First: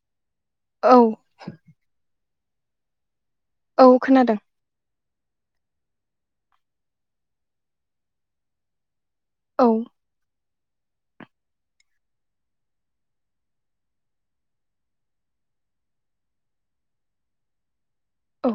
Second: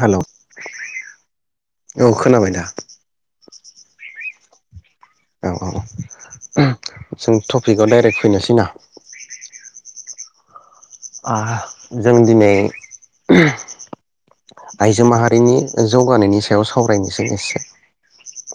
Hello औ औ खोनाबाय दा औ खोनादों औ औ जों टपिकआव डाइरेक्ट फैनोसै ना औ जों दिनै आइजो माहारिनि जौगानायनि सायाव सावरायनोसै एसे औ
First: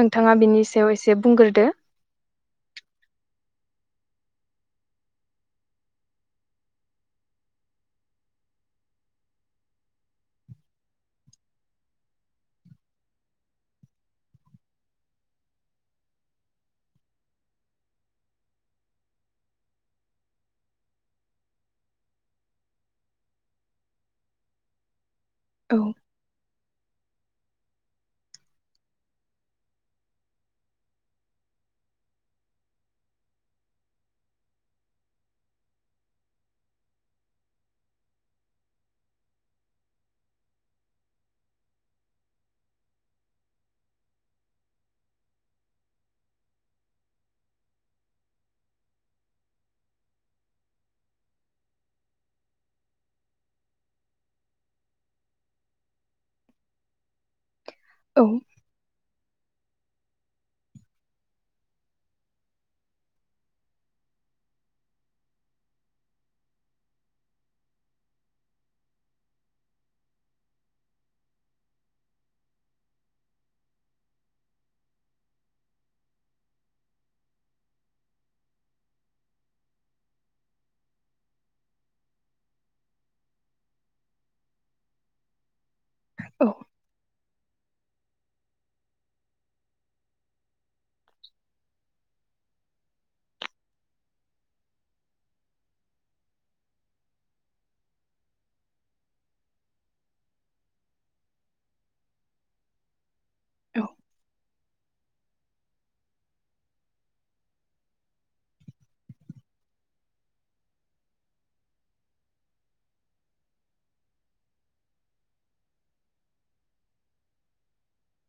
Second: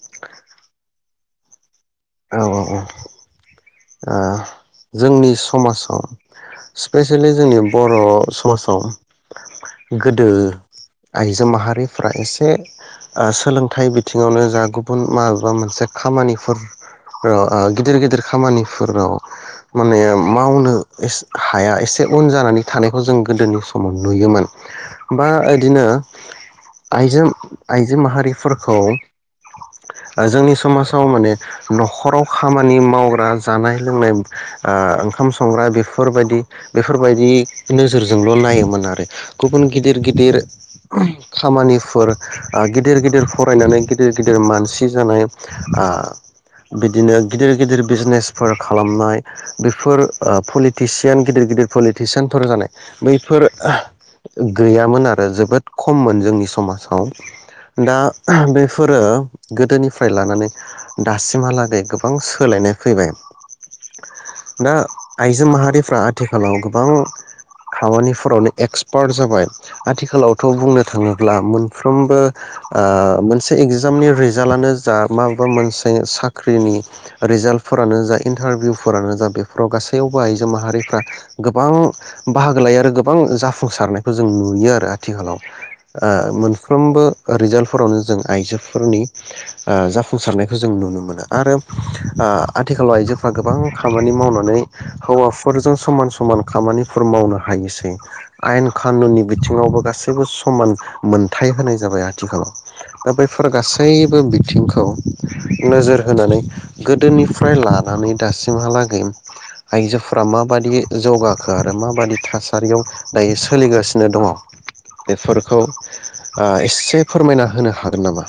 नोंथाङा बिनि सायाव एसे बुंग्रोदो औ औ औ जोंनि समाजाव स्पेसियेलि जोंनि बर' समाजाव गोदो आइजो माहारिफ्रा एसे सोलोंथाइ बिथिङावनो जा गुबुन माबेबा मोनसे खामानिफोर गिदिर गिदिर खामानिफोराव माने मावनो हाया एसे उन जानानै थानायखौ जों गोदोनि समाव नुयोमोन बा औ इदिनो आइजो आइजो माहारिफोरखौ जोंनि समाजाव माने नखराव खामानि मावग्रा जानाय लोंनाय ओंखाम संग्रा बेफोरबायदि बेफोरबायदि नोजोरजोंल नायोमोन आरो गुबुन गिदिर गिदिर खामानिफोर गिदिर गिदिर फरायनानै गिदिर गिदिर मानसि जानाय आ बिदिनो गिदिर गिदिर बिजनेसफोर खालामनाय बेफोर पलिटिसियान गिदिर गिदिर पलिटिसियानफोर जानाय बैफोर गैयामोन आरो जोबोद खममोन जोंनि समाजाव दा औ बेफोरो गोदोनिफ्राय लानानै दासिमहालागै गोबां सोलायनाय फैबाय दा आइजो माहारिफ्रा आथिखालाव गोबां खामानिफोरावनो एक्सपार्ट जाबाय आथिखालावथ बुंनो थाङोब्ला मोनफ्रोमबो मोनसे एगजामनि रिजाल्टानो जा माबा मोनसे दायो साख्रिनि रिजाल्टफोरानो जा इन्टारभिउफोरानो जा बेफोराव गासैयावबो आइजो माहारिफ्रा गोबां बाहागो लायो आरो गोबां जाफुंसारनायखौ जों नुयो आरो आथिखालाव आं औ मोनफ्रोमबो रिजाल्टफोरावनो जों आइजोफोरनि जाफुंसारनाय जों नुनो मोनो आरो आथिखालाव आइजोफोरा गोबां खामानि मावनानै हौवाफोरजों समान समान खामानिफोर मावनो हायोसै आयेन खानुननि बिथिङावबो गासैबो समान मोनथाय होनाय जाबाय आथिखालाव दा बे फोर औ गासैबो बि बिथिंखौ नोजोर होनानै गोदोनिफ्राय लानानै दासिमहालागै आइजोफोरा माबादि जौगाखो आरो माबादि थासारियाव दायो सोलिगासिनो दङ बेफोरखौ एसे फोरमायना होनो हागोन नामा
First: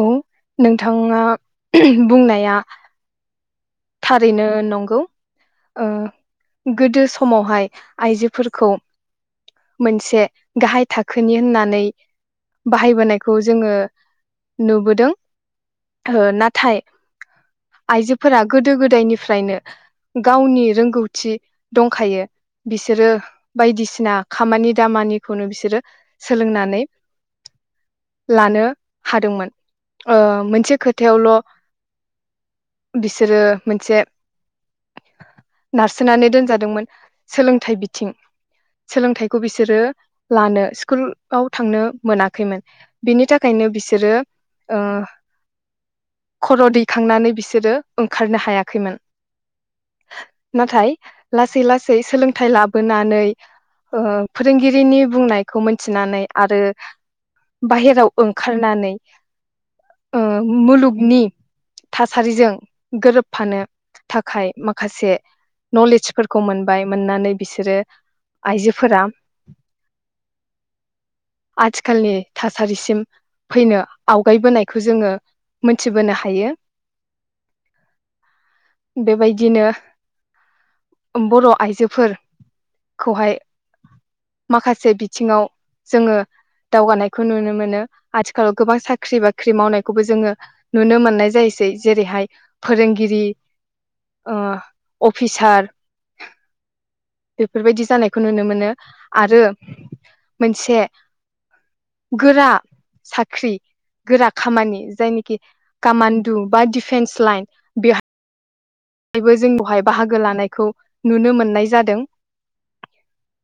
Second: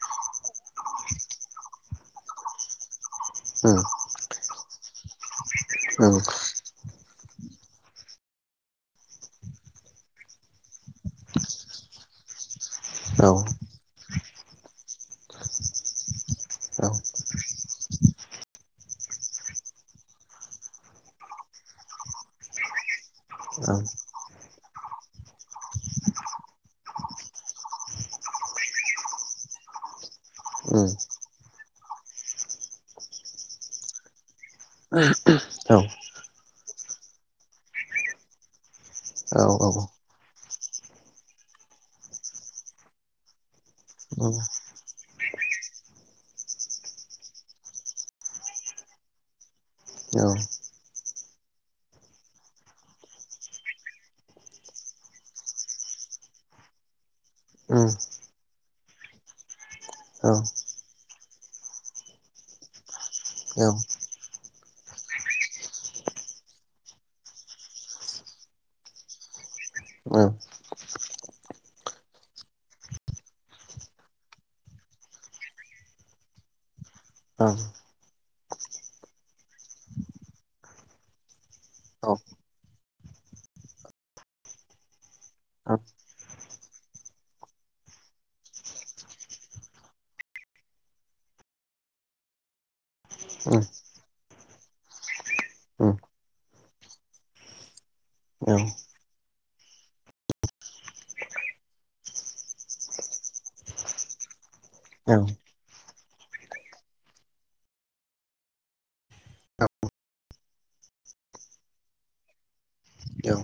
औ नोंथाङा बुंनाया उम थारैनो नंगौ उम गोदो ओ समावहाय आइजोफोरखौ मोनसे गाहाय थाखोनि होननानै औ बाहायबोनायखौ जोङो नुबोदों नाथाय औ आइजोफोरा गोदो गोदायनिफ्रायनो गावनि रोंगौथि दंखायो बिसोरो औ बायदिसिना खामानि दामानिखौनो बिसोरो सोलोंनानै लानो हादोंमोन ओ मोनसे उम खोथायावल' [unintelligible] सोरो मोनसे नारसोनानै दोनजादोंमोन सोलोंथाइ बिथिं सोलोंथाइखौ बिसोरो लानो स्कुलाव आव थांनो मोनाखैमोन बिनि थाख खायनो बिसोरो ओ खर' दैखांनानै बिसोरो ओंखारनो हायाखैमोन नाथाय लासै लासै सोलोंथाइ लाबोनानै ओ फोरोंगिरिनि बुंनायखौ मोनथिनानै आरो बाहेराव ओंखारनानै ओ मुलुगनि थासारिजों गोरोबफानो थाखाय मा खासे नलेजफोरखौ मोनबाय मोननानै बिसोरो आइजोफोरा ओ आथिखालनि थासारिसिम फैनो आवगायबोनायखौ जोङो मोनथिबोनो हायो बेबायदिनो ओम बर' आइजोफोर खौहाय माखासे बि थिङाव जोङो दावगानायखौ नुनो मोनो आथिखालाव गोबां साख्रि बाख्रि मावनायखौबो जोङो नुनो मोननाय जायोसै जेरैहाय फोरोंग गिरि ओ अ फिसार बेफोरबायदि जानाय। खौ नुनो मोनो आरो। मोनसे गोरा साख्रि गोरा खामानि जायनिखि खामान [unintelligible] फेन्स लाइन बिहा बो जों बेवहाय बाहागो लानायखौ नुनो मोननाय जादों। औ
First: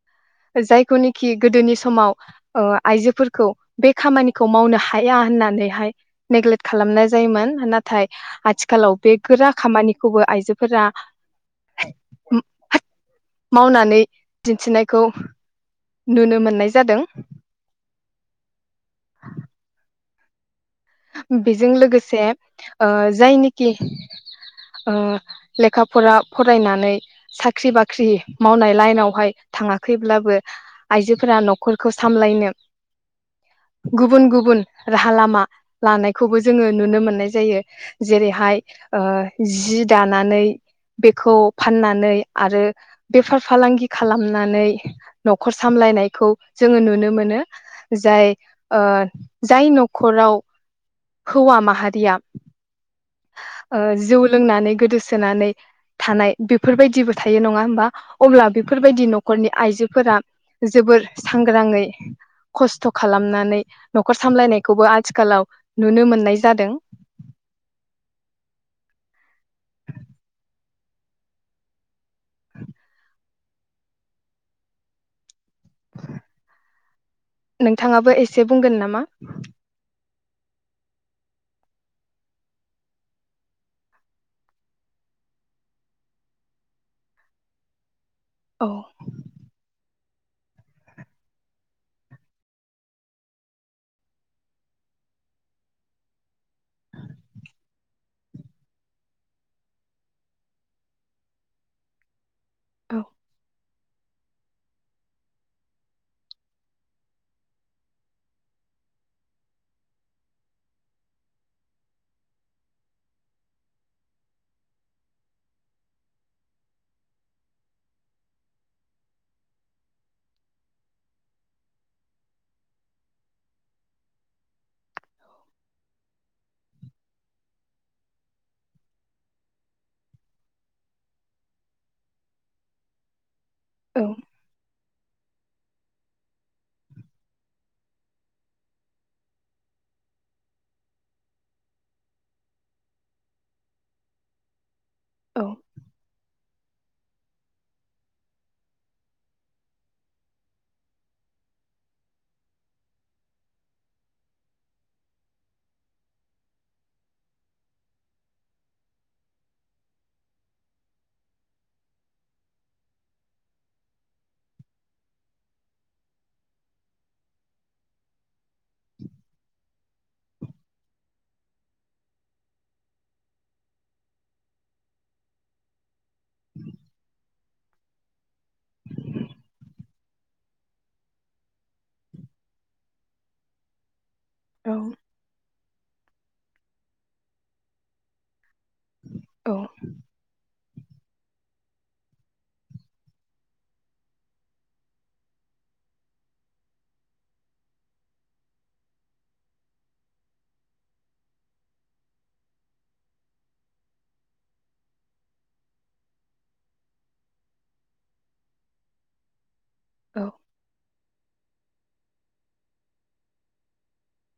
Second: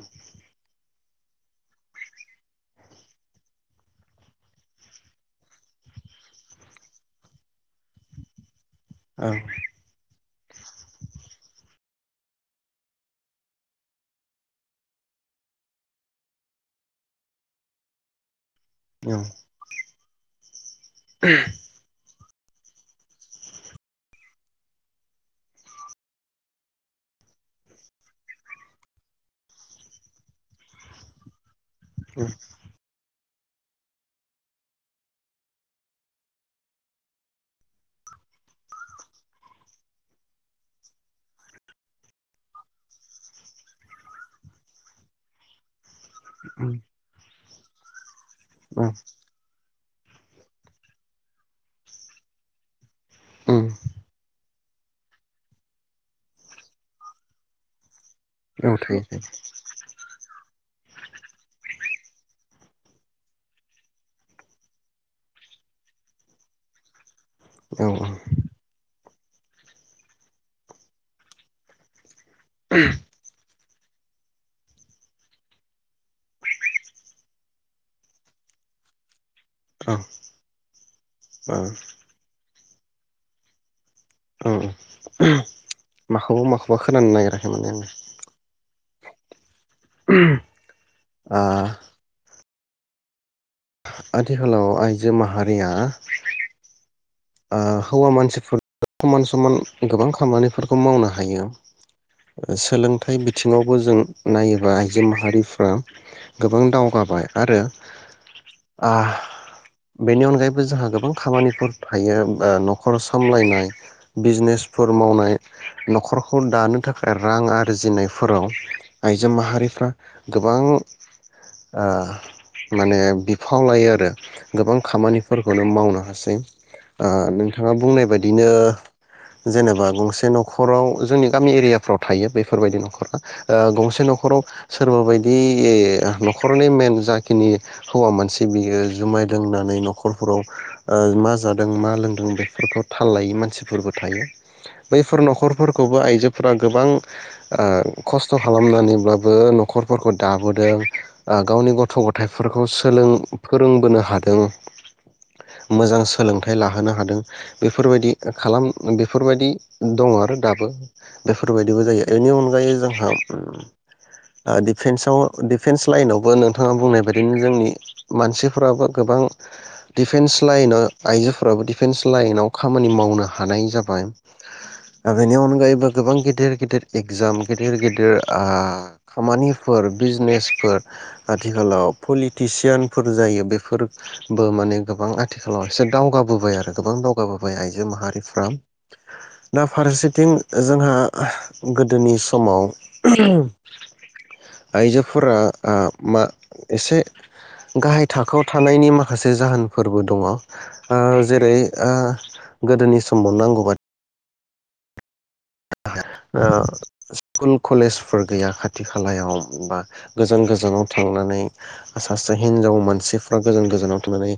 जायखौनिखि गोदोनि समाव आइजोफोरखौ बे खामानिखौ मावनो हाया होननानैहाय नेग्लेक्ट खालामनाय जायोमोन नाथाय आथि खालाव बे गोरा खामानि खौबो आइजोफोरा मावनानै दिन्थिनायखौ नुनो मोननाय जादों। औ। बेजों लोगोसे ओ जायनिखि ओ लेखाफोरा फरायनानै साख्रि बाख्रि मावनाय लाइनावहाय थाङाखैब्लाबो आइजोफोरा न'खर नखरखौ सामलायनो गुबुन गुबुन राहा लामा। लानायखौबो जोङो नुनो मोननाय जायो जेरैहाय ओ जि दानानै बेखौ फाननानै आरो बेफार फालांगि खालामनानै न'खर सामलायनाय खौ जोङो नुनो मोनो। जाय ओ जाय न' न'खराव हौवा माहारिया ओ जौ लोंनानै गोदोसोनानै थानाय बेफोरबायदिबो थायो नङा होमबा? अब्ला बेफोरबायदि न'खरनि आइजोफोरा जोबोर सांग्राङै खस्थ खालामनानै नखर सामलायनायखौबो आथिखालाव नुनो मोननाय जादों औ औ [inaudible] नोंथाङाबो एसे बुंगोन नामा उम औ माखौबा माखौबा खानो नागिराखै माने आङो अ आ आथिखालाव आइजो माहारिया हौवा मानसिफोर समान समान गोबां खामानिफोरखौ मावनो हायो औ सोलोंथाइ बिथिङाव जों नायोबा आइजो माहारिफ्रा गोबां दावगाबाय आरो आ बेनि अनगायैबो जोंहा गोबां खामानिफोर थायो नखर सामलायनाय बिजनेसफोर मावनाय नखरखौ दानो थाखाय रां आरजिनायफोराव आइजो माहारिफ्रा गोबां आ माने बिफाव लायो आरो गोबां खामानिफोरखौनो मावनो हासै ओ नोंथाङा बुंनाय बायदिनो जेनेबा गंसे नखराव जोंनि गामि एरियाफ्राव थायो बेफोरबायदि नखरा गंसे औ नखराव सोरबा बायदि बे नखरनि मेन जाखिनि हौवा मानसि बियो जुमाय लोंनानै नखरफोराव मा जादों मा लोंदों बेफोरखौ थाल लायै मानसिफोरबो थायो बैफोर औ नखरफोरखौबो आयजोफोरा गोबां ओ खस्थ खालामनानैब्लाबो नखरफोरखौ दाबोदों गावनि गथ गथायफोरखौ सोलों फोरोंबोनो हादों मोजां सो सोलोंथाइ लाहोनो हादों बेफोरबायदि खालाम बेफोरबायदि दङ आरो दाबो बेफोरबायदिबो जायो बेनि अनगायै जोंहा दिफेन्साव दिफेन्स लाइनावबो नोंथाङा बुंनाय बायदिनो जोंनि मानसि फोराबो गोबां डिफेन्स लाइना आइजोफोराबो डिफेन्स लाइनाव खामानि मावनो हानाय जाबाय दा बेनि अनगायैबो गोबां गेदेर गेदेर एगजाम गेदेर गेदेर आ खामानिफोर बिजनेसफोर आथिखालाव पलिटिसियानफोर जायो बेफोर बो औ माने गोबां आथिखालाव एसे दावगाबोबाय आरो गोबां दावगाबोबाय आइजो माहारिफ्रा औ ना फारसेथिं जोंहा गोदोनि समाव आइजोफोरा आ मा एसे गाहाय थाखोआव थानायनि माखासे जाहोनफोरबो दङ ओ जेरै ओ गोदोनि समाव नांगौबादि ओ स्कुल कलेजफोर गैया खाथि खालायाव बा औ गोजान गोजानाव थांनानै सासे हिनजाव मानसिफ्रा गोजान गोजानाव थांनानै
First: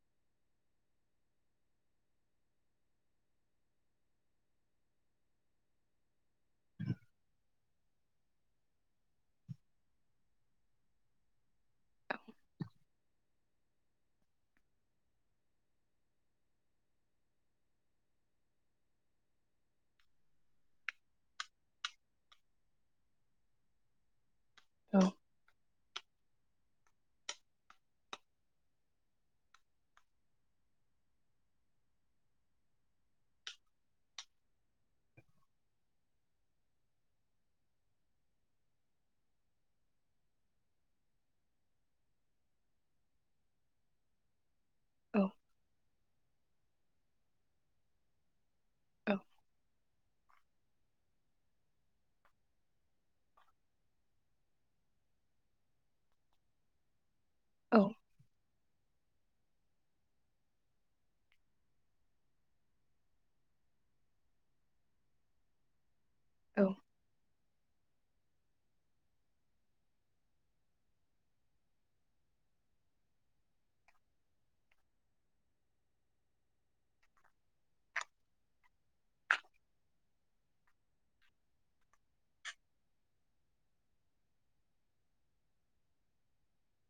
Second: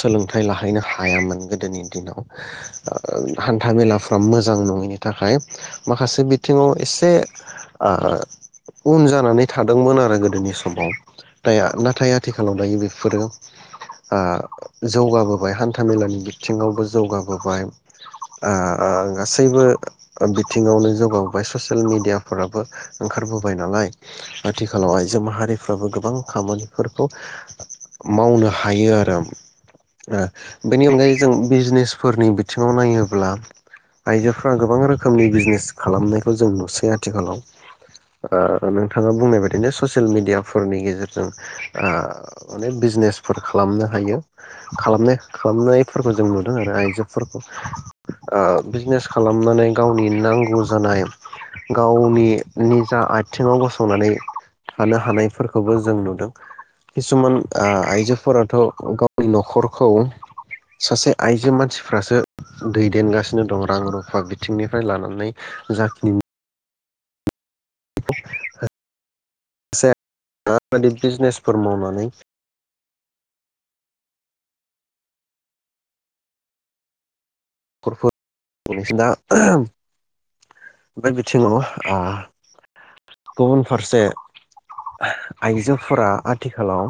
सोलोंथाइ लाहैनो हायामोन गोदोनि दिनाव हान्था मेलाफ्रा मोजां नङैनि थाखाय माखासे बिथिङाव एसे आ उन जानानै थादोंमोन आरो गोदोनि समाव द नाथाय आथिखालाव दायो बेफोरो आ जौगाबोबाय हान्थामेलानि बिथिङावबो जौगाबोबाय आ गासैबो बिथिङावनो जौगाबोबाय ससियेल मिडियाफोराबो ओंखारबोबाय नालाय आथिखालाव औ आइजो माहारिफ्राबो गोबां गोबां खामानिफोरखौ मावनो हायो आरो ओ बेनि अनगायै जों बिजनेसफोरनि बिथिङाव नायोब्ला आइजोफोरा गोबां रोखोम रोखोमनि बिजनेस खालामनायखौ जों नुसै आथिखालाव ओ नोंथाङा बुंनाय बायदिनो ससियेल मेडियाफोरनि गेजेरजों आ माने बिजनेसफोर खालामनो हायो खालामनो खालामनायफोरखौ जों मोन आरो आइजोफोरखौ बिजनेस खालामनानै नांगौ जानाय गावनि निजा आथिङाव गसंनानै थानो हानायफोरखौबो जों नुदों किसुमान आ औ आइजोफोराथ' ग आंनि न'खरखौ सासे आइजो मानसिफ्रासो दैदेनगासिनो दं रां रुफा बिथिंनिफ्राय लानानै जाखिनि औ [unintelligible] न'खर दा बे बिथिङाव [inaudible] गुबुन फारसे आइजोफोरा आथिखालाव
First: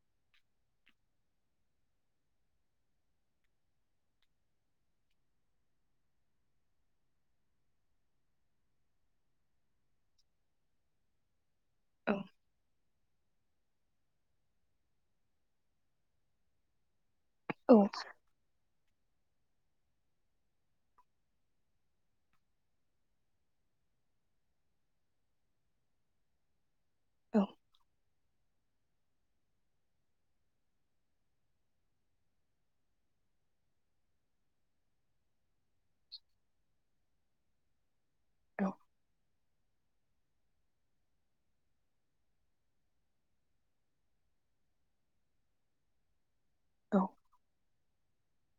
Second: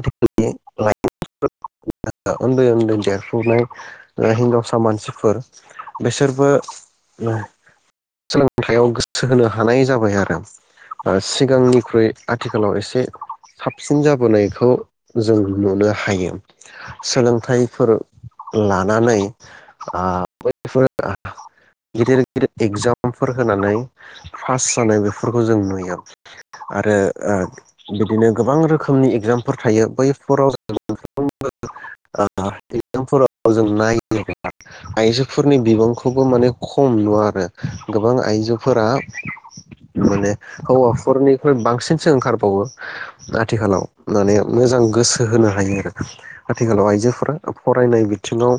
आथिखालनिइ उन्दै उन्दै देरफुनाय ओ हिनजावसान फोर बिसोरबो सोलोंथायाइयाव गोसो होनो हानाय जाबाय आरो सिगांनिख्रुइ आथिखालाव एसे साबसिन जाबोनायखौ जों नुनो हायो। औ सोलोंथाइफोर लानानै नानै अ बफोर गिदिर गिदिर एगजामफोर होनानै पास जानाय बेफोरखौ जों नुयो। आरो आ बिदिनो गोबां रोखोमनि इग्जामफोर थायो बैफोराव जों मोनफ्रोमबो एग्जामफोराव जों नायो। आयजोफोर फोरनि बिबांखौबो माने खम नुवा आरो। [unintelligible] गोबां आइजोफोरा माने हौवाफोरनिख्रुइ बांसिनसो ओंखारबावो आथिखालाव माने मोजां गोसो होनो हायो आरो आथिखालाव औ आइजोफोरा फरायनाय बि थिङाव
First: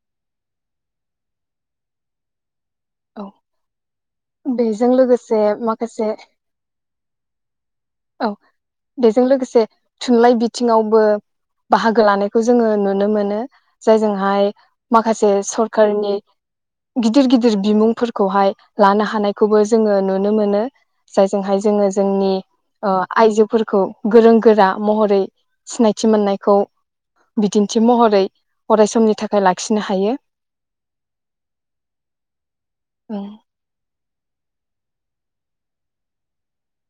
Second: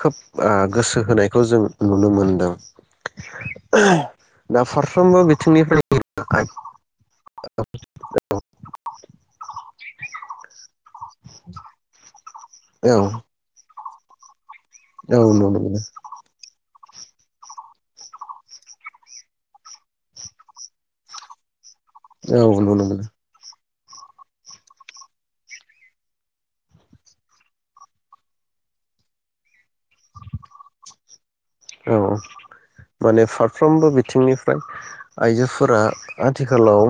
खोब ओ गोसो होनायखौ जों नुनो मोनदों। औ दा बेजों फारफ्रोमबो लोगोसे माखासे बिथिंनिफ्राय [unintelligible] औ बेजों लोगोसे थुनलाइ बिथिङावबो बाहागो लानायखौ जोङो औ नुनो मोनो। जायजोंहाय माखासे नुनो मोनो सरखारारनि गिदिर गिदिर बिमुंफोरखौहाय लानो हानायखौबो जोङो नुनो मोनो जायजोंहाय जोङो औ अ मोनो आइजोफोर खौ गोरों गोरा महरै सिनायथि मोननायखौ बिदिन्थि महरै अराय समनि थाखाय लाखिनो हायो। औ माने फारफ्रोमबो बिथिंनि फ्राय आइजोफोरा आथिखालाव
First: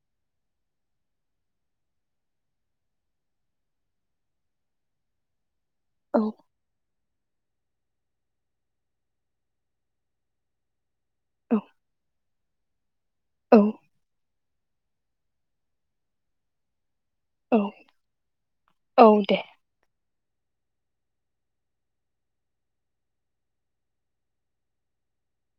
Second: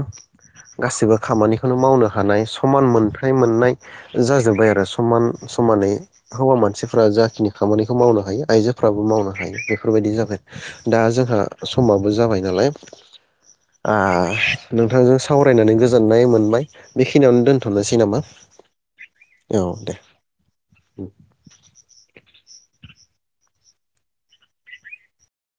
गासैबो खामानिखौनो मावनो हानाय समान मोनथाय मोननाय जाजोब्बाय आरो समान समानै औ हौवा मानसि फोरा जाखिनि खामानिखौ मावनो हायो। आयजोफ्राबो मावनो हायो बेफोरबायदि जाबाय दा जोंहा औ समाबो जाबाय नालाय औ आ नोंथांजों सावरायनानै गोजोननाय मोनबाय बेखिनियावनो औ दोनथ'नोसै नामा औ दे औ दे ओं